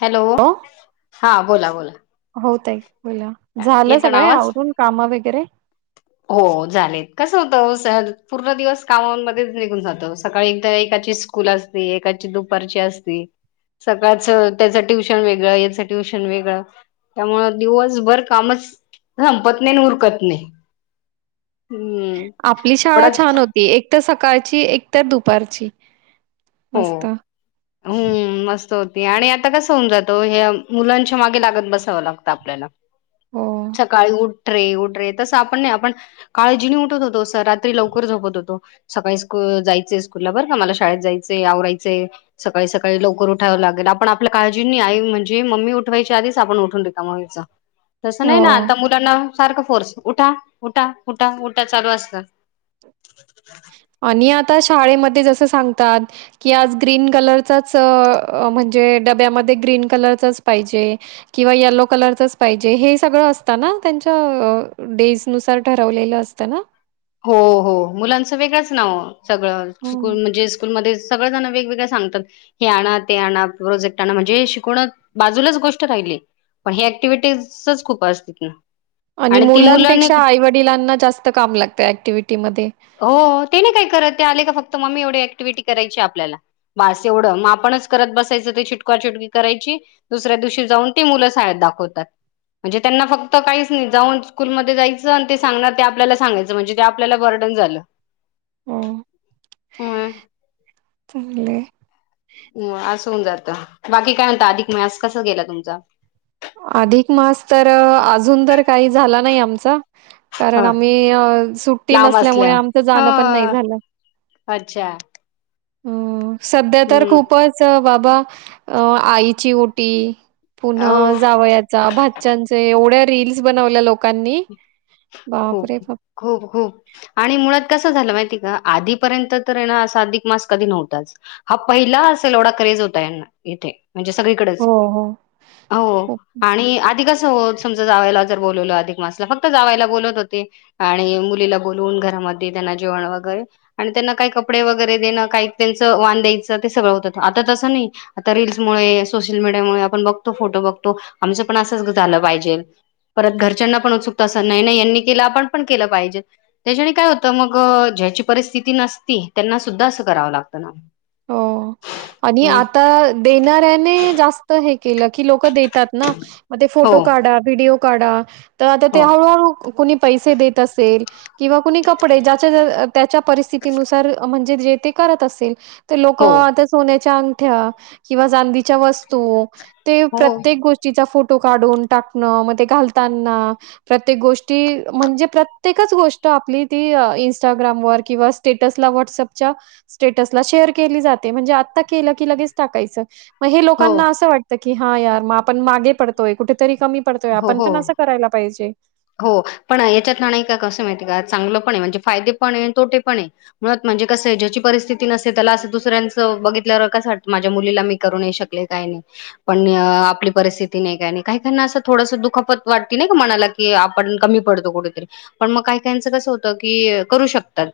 Hello हो. हा बोला बोला बो झालं येत ना सगळे आवाज आवरून काम वगैरे हो झालेत कसं होतं पूर्ण दिवस कामामध्येच निघून जातो सकाळी एकदा एकाची स्कूल असते एकाची दुपारची असती सकाळच त्याचं ट्युशन वेगळं याचं ट्युशन वेगळं त्यामुळे दिवसभर कामच संपत नाही उरकत नाही हम्म आपली शाळा थोडाच छान होती एक तर सकाळची एकत दुपारची हो मस्त. हम् मस् आणि आता कस होऊन जातो हे मुलांच्या मागे लागत बसावं लागतं आपल्याला हो. सकाळी उठ ट्रे उठ रे तसं आपण नाही आपण काळजीने उठत होतो रात्री लवकर झोपत होतो सकाळी जायचं स्कूला बर का मला शाळेत जायच आवरायचे सकाळी सकाळी लवकर उठावं लागेल आपण आपल्या काळजींनीय म्हणजे मम्मी उठवायची उठून रिकामं व्हायच तस नाही ना हो. आता मुलांना सारखं फोर्स उठा उठा उठा उठा चालू असत आणिन आता शाळेमध्ये जस सांगतात की आज ग्रीन कलरच म्हणजे बमध्ये न कल पाजे किवालो कलर पाजे स अस त्यां डेज नुसार ठरवलेलं असत ना हो हो मुलांचं वेगळंच नाव सगळं हं. स्कूल म्हणजे स्कूलमध्ये सगळजण वेगवेगळ सांगतात हे आणा ते आणा प्रोजेक्ट आणा म्हणजे शिकवण बाजूलाच गोष्ट राहिली पण ही ऍक्टिव्हिटीजच खूप असतील ना आणि ती मुलं नाही मुलांपेक्षा आई वडिलांना जास्त काम लागत ऍक्टिव्हटी हो तेने काय करत ते आले का फक्त मम्मी एवढ टिवटी करायची आपलास एवढ मग आपणच करत बसायचं तेिटकाट करायची दुसऱ्या दिवशी जाऊन ते मुलं साळेत दाखवतात म्हणजे त्यांना फक्त काहीच नाही जाऊन स्कूलमध्ये जायचं आणि ते सांगणार ते आपल्या सांगायचं म्हणजे ते आपल्याला बर झा हो ह चले हो असं होऊन जातं बाकी काय म्हणत अधिक म्हस कस गेला तुमचा अधिक मास तर अजून तर काही झाला नाही आमचा कारण ह आम्ही अ सुट्टी लांब नसल्यामुळे असल्या आमच ह जाणं पण नायं झालं. अच्छा हो सध्या तर हम्म खूपच बाबा अ आईची ओटी पुन्हा हो जावयाचा भाच्यांचे एवढ्या रील्स बनवल्या लोकांनी खूप बापरे बाप! खूप खूप आणि मुळात कस झालं माहितीये का आधीपर्यंत तर है ना असा अधिक मास कधी नव्हताच हा पहिला असेल एवढा क्रेज होता यांना इथे म्हणजे सगळीकडेच हो, हो. हो खूप. आणि आधी कस हो समजा जावयाला जर बोलवलं अधिक मासला फक् क्त जावयाला बोलवत होते. आणि मुलीला बोलून घरामध्ये त्यांना जेवण वगैरे आणि त्यांना काय कप पडे वगैरे देण काय त्यानंच वाण द्यायच ते सगळं होतं आता तस नाही आता रील्स मुळे सोशल मीडिया मुळं आपण बघतो. फोटो बघतो. आमच पण असच झालं पाहिजेल परत घरच्यांना पण उत्सु तसं नाही नाही यांनी केलं आपण पण केलं पाहिजे त्याच्यानी काय होतं मग ज्याची परिस्थिती नसती त्यांना सुद्धा असं करावं लागतं ना हो आणि म आता देणाऱ्याने जास्त हे केल की लोक देतात ना म ते हो फोटो काढा. व्हिडओ काढा. त आता ते हो हळूहळू कुणी पैसे देत असेल. किंवा कुणी कपडे ज्याच्या त्याच्या परिस्थितीनुसार म्हणजे जे ते करत असेल. ते लोक हो आता सोन्याच्या अंगठ्या किंवा चांदीच्या वस्तू ते हो प्रत्येक गोष्टीचा फोट टो काढून टाकण म ते घालताना प्रत्येक गोष्टी म्हणजे प्रत्येकच गोष्ट आपली ती इंस्टाग्राम वर किंवा स्टेट्स ला व्हाट्स अप च्या स्टेट्स ला शेअर केली जाते म्हणजे आता केल की लगेच टाकायचं म हे हो लोकांना अस वाटत की हा यार म आपण मागे पडतोय कुठेतरी कमी पडतोय हो आपण हो. पण असं करायला पाहिजे. हो पण याच्यात ना नाही का कसं माहिती ये का चांगलं पण आहे म्हणजे फायदे पण आहे तोटे पण आहे. मुळात म्हणजे कसयं ज्याची परिस्थिती नसते त्याला असं दुसऱ्यांचं बघितल्यावर कस वाटतं माझ्या मुलीला मी करू नाय शकले कायं पण आपली परिस्थिती नाही का काहीनायं कायकायांना असं थोडस दुखापत वाटती नाहीका मनाला की आपण कमी पडतो कुठेतरी पण म कायं कायांच कसं होतं की करू शकतात.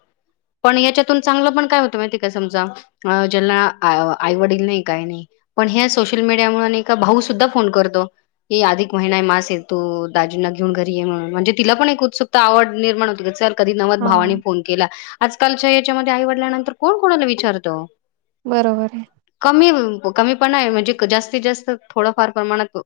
पण याच्यातून चांगलं पण काय होतं माहिती आहे काय समजा ज्याला आ आईवडील नाही काय नाही. पण हया सोशल मीडिया मुळ नाई का भाऊ सुद्धा फोन करतो की अधिक महिना मास येतो दाजीं ना घेऊन घरी ये म्हणून म्हणजे तिला पण एक उत्सुकता आवड निर्माण होते की चल कधी नव्ह भावांनी हां फोन केला आज कालच्या याच्यामध्ये आईवडल्यानंतर कोण कोणाला विचारत बरोबर आहे. कमी कमी पणा आहे म्हणजे जास्तीत जास्त थोडंफार प्रमाणात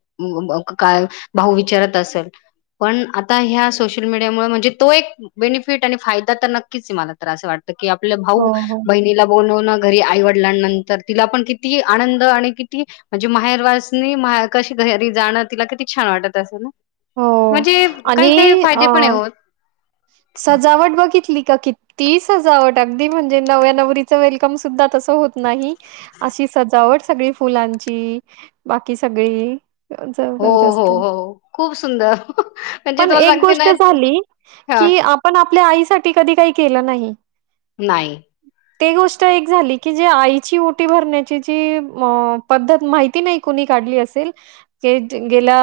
का भाऊ विचारत अस [inaudible] पण आता ह्या सोशल मीडियामुळ म्हणजे तो एक बेनिफिट आणि फायदा तर नक्कीच आहे मला तर असं वाटत की आपल्या हो, भाऊ हो, बहिणीला बोलावन घरी आईवडल्यानंतर तिला पण किती आनंद आणि किती म्हणजे माहेर वासणी मा कशी घरी जाणं तिला किती छान वाटत असेल ना हो म्हणजे काही आणि काही अ फायदे पण आहे हो. सजावट बघितली का किती सजावट अगदी म्हणजे नव्या नवरीच वेलकम सुद्धा तस होत नाही अशी सजावट सगळी फुलांची, बाकी सगळी हो हो जबरदस्त हो खूप सुंदर म्हणजे पण तुम्हाला एक सांगते गोष्ट ना झाली हा की आपण आपल्या आईसाठी कधी काही केलं नाही. नाही ते गोष्ट एक झाली की जे आईची ओटी भरण्याची जी पद्धत माहिती नाही कुणी काढली असेल गेल्या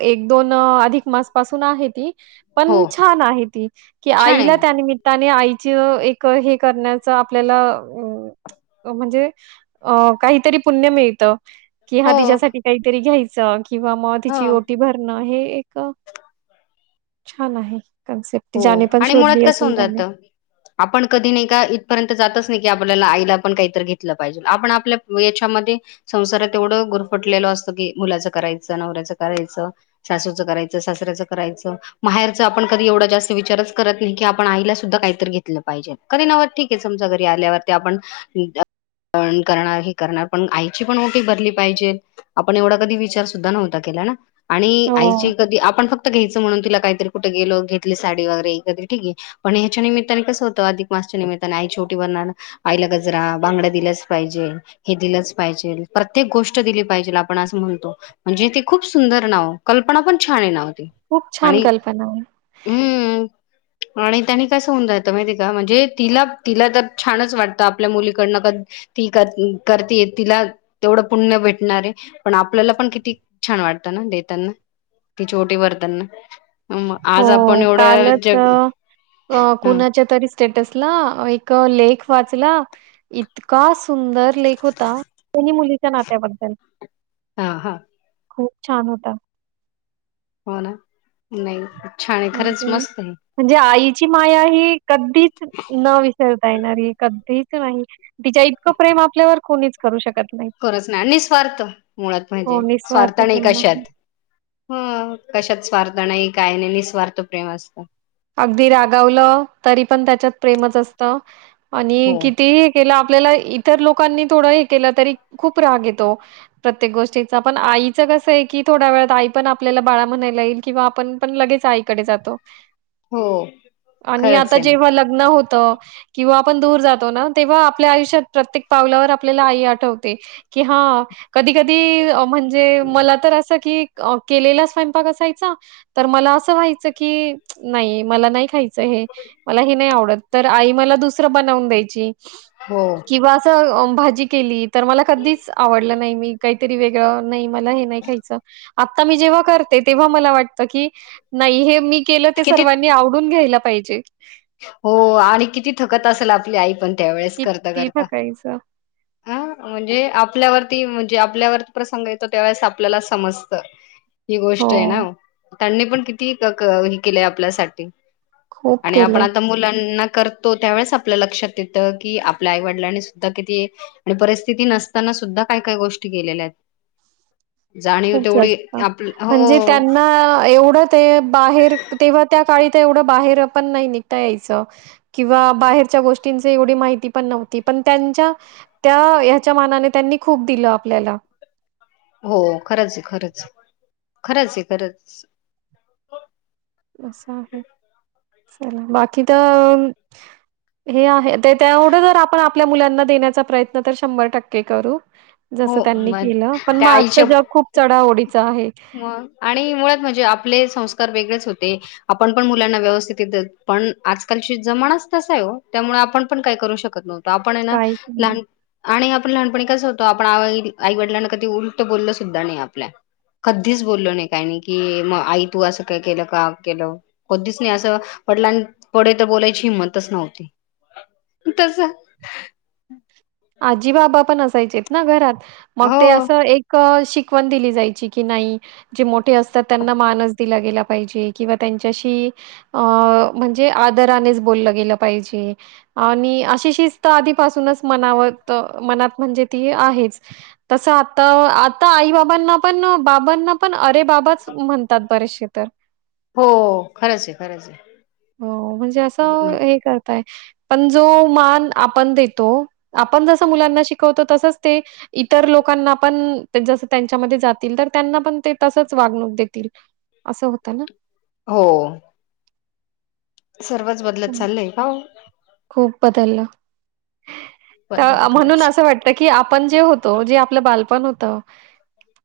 एक दोन अधिक मास पासून आहे ती हो पण छान आहे ती की छान आहे आईला ना त्या निमित्ताने आई ची हे करण्याच आपल्याला म्हणजे अ काहीतरी पुण्य मिळत. की हा हो तिच्यासाठी काहीतरी घ्यायचं किंवा मग हो तिची ओटी भरणं हे एक छान आहे. कन्सेप्ट हो ज्याने पण आणि मुळात शोधली कस असेल होऊन त्याने जात आपण कधी नाही का इथपर्यंत जातच नाही क आपल्याला आईला पण काहीतरी घेतलं पाहिजे आपण आपल्या याच्यामध्ये संसारात एवढं गुरफटलेलो अस मुलाच करायच नवऱ्याच करायच सासूच करायचं सासऱ्याच करायच माहे तर एवढ जास्त विचारच करत नाही कीण आईला सुद्धा काहीतरी घेतलं पाहिजे कधी नव ठीक आहे समजा घरी आल्यावरती आपण ठीक आहे पण करणार ही करणार पण आईची पण ओटी भरली पाहिजे आपण एवढा कधी विचार सुद्धा नव्हता क आणि हो आई कधी आपण फक्त घ्यायच म्हणून तिला काहीतरी कुठे गेलो साडी वगरे ठीके पण ह्याच्या निमित्ताने कसं होतं अधिक मासच्या निमित्ताने ओटी बन आ गजरा बांगड्या दिलाच पाहिजे हे दिलंच पाहिजे प्रत्येक गोष्ट दिली पाहिजे आपण अस म्ह म्हणजे ते खूप सुंदर नाव कल्पना पण छान नाव ते खूप छान कल्पना आहे हम आणि त्यांनी कसं होऊन जातं माहिती आहे का म्हणजे तिला तिला तर छानच वाटतं आपल्या मुलीकडनं का ती कर करतेय तिला तेवढं पुण्य भेटणारे पण आपल्याला पण किती छान वाटते देताना तीची ओटी भरताना आज आपण हो, एवढं कालच जग हा कुणाच्या तरी स्टेटस ला एक लेख वाचला इतका सुंदर लेख होता मुलीच्या नात्याबद्दल हा हा खूप छान होता हो ना नाही छान आहे खरंच म्हणजे मस्त आहे म्हणजे आईची माया ही कधीच न विसरता येणारी कधीच नाही तिच्या इतकं प्रेम आपल्यावर कोणीच करू शकत नाही खरच नाही आणि निस्वार्थ मुळात म्हणजे हो, स्वार्थ निस्वार्थ नाही प्रेम आहे. कशात हम कशात स्वार्थ नाही काय नाही निस्वार्थ प्रेम असत अगदी रागावलं तरी पण त्याच्यात प्रेमच असत हो आणि किती केलं आपल्याला इतर लोकांनी थोडं हे केलं तरी खूप राग येतो प्रत्येक गोष्टीचा पण आईच क आहे की थोड्या वेळात आई पण आपल्याला बाळा म्हणायला येईल किंवा आपण पण लगेच आईकडे जातो हो आणि खरंच आता आहे ना जेव्हा लग्न होत किंवा आपण दूर जातो ना तेव्हा आपल्या आयुष्यात प्रत्येक पावल्यावर आपल्याला आई आठवते कि हा कधी कधी म्हणजे मला तर असं की केलेला स्वयंपाक असायचा तर मला असं व्हायचं की नाही मला नाही खायच हे मला हे नाही आवडत तर आई मला दुसरं बनवून द्यायची हो किवा अस असे भाजी केली तर मला कधीच आवडलं नाही मी काहीतरी वेगळं नाही मला हे नाही खायचं आता मी जेव्हा करते तेव्हा मला वाटत की नाही हे मी केलं ते किती सर्वांनी आवडून घ्यायला पाहिजे हो आणि किती थकत असेल आपली आई त्यावेळेस किती करता थकायचं म्हणजे आपल्यावर म्हणजे आपल्यावर प्रसंग येतो त्यावेळेस आपल्याला समजत ही हो गोष्ट आहे ना त्यांनी पण किती हे केलंय आपल्यासाठी खूप आणि आपण केलंय आता मुलांना करतो त्यावेळी आपल्या लक्षात येत की आपल्या आईवडिलांना सुधा कीती परिस्थितीत ती नसताना सुद्धा काय काय गोष्टी केलेल्या आहेत [unintelligible] जाणीव खूप तेवढी जास्त आप म्हणजे हो त्यांना एवढं ते बाहेर तेव्हा त्या काळी तेवढ बाहेर पण नाही निघता याचे किंवा बाहेर गोष्टीं एवढी माहिती पण नव्हती पण त्यां त्याच्या मानाने त्यांनी खूप दिलं आपल्याला हो खरंच आहे खरंच खरंच आहे खरंच अस आहे चला बाकी तर हे आहे ते त्यामुळेढं जर आपण आपल्या मुलांना देण्याचा प्रयत्न तर शंभर टक्के करू हो जस त्यांनी मग केलं पण मग आजचा जग खूप चढा ओढ म आणि मुळात म्हणजे आपले संस्कार वेगळे आपण मुलांना व्यवस्थित पण आजकल चा जमाना तसा आहे ओ त्यामुळे आपण का करू शकत नव्हत आपण काहीच नाही लहान आणि आपण लहानपणी कसं होतो आपण आई आईवडिलांना कधी उलटं बोललं सुद्धा नाही आपल्या कधीच बोललो नाही काय नाही की मग आई तू असं काय केलं का केलं कोधच नाही वडिलांनी पडे तर बोलायची हिंमतच नव्हती [unintelligible] तस आजी बाबा पण असायचे ना घरात मग हो ते असं एक शिकवण दिली जायची नाही ज मोठे असतात त्यांना मान दिला पाहिजे म्हणजे आधराणे बोले गेले पाहिजे अशी शिस्त आधी पासून मनात म्हणजे त आहे तस आ आता आई बाबांना पण बाबांना पण अरे बाबाच म्हणतात बरेचसे तर हो खरंच आहे खरंच आहे. हो म्हणजे असं हे करताय पण जो मान आपण देतो आपण जसं मुलांना शिकवतो तसंच ते इतर लोकांना पण जस त्यांच्यामध्ये जातील तर त्यांना पण ते तसचे वागणूक देतील असं होतं ना हो सर्वच बदलत हं. चाललय का ओ खूप बदललं. तर म्हणून असं वाटत की आपण जे होतो जे आपलं बालपण होतं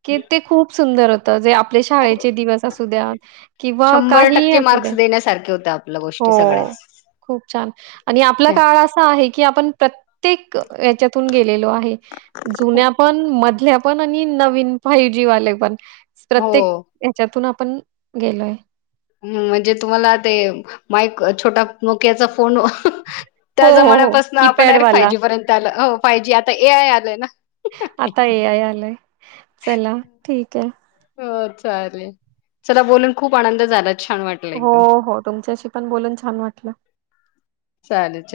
की ते खूप सुंदर होत जे आपले खू शाळेचे दिवस असू द्या किंवा शंभर काही टक्के असू द्या मार्क्स देण्यासारखे होत्या आपल्या गोष्टी हो सगळ्याच. [unintelligible] खूप छान आणि आपला काळ असा आहे की आपण प्रत्येक याच्यातून गेलेलो आहे हो जुन्या पण मधल्या नवीन फायजीवाले पण हो. प्रत्येकच्यात पण गेलोय हम् म्हणजे तुम्हाला ते माईक छोटा नोक्याचा फोन ोन हो, त्या हो, हो. जमान्यापासून आपण डायरेक्ट फाय कीपॅडवाला. जी पर्यंत आलं फायजीआता ए आय आलंय ना आता ये आ आलंय चला ठीक आहे हो चालेल चला बोलून खूप आनंद झाला छान वाटलं एकम हो, हो. तुमच्याशी पण बोलून छान वाटलं. चालेल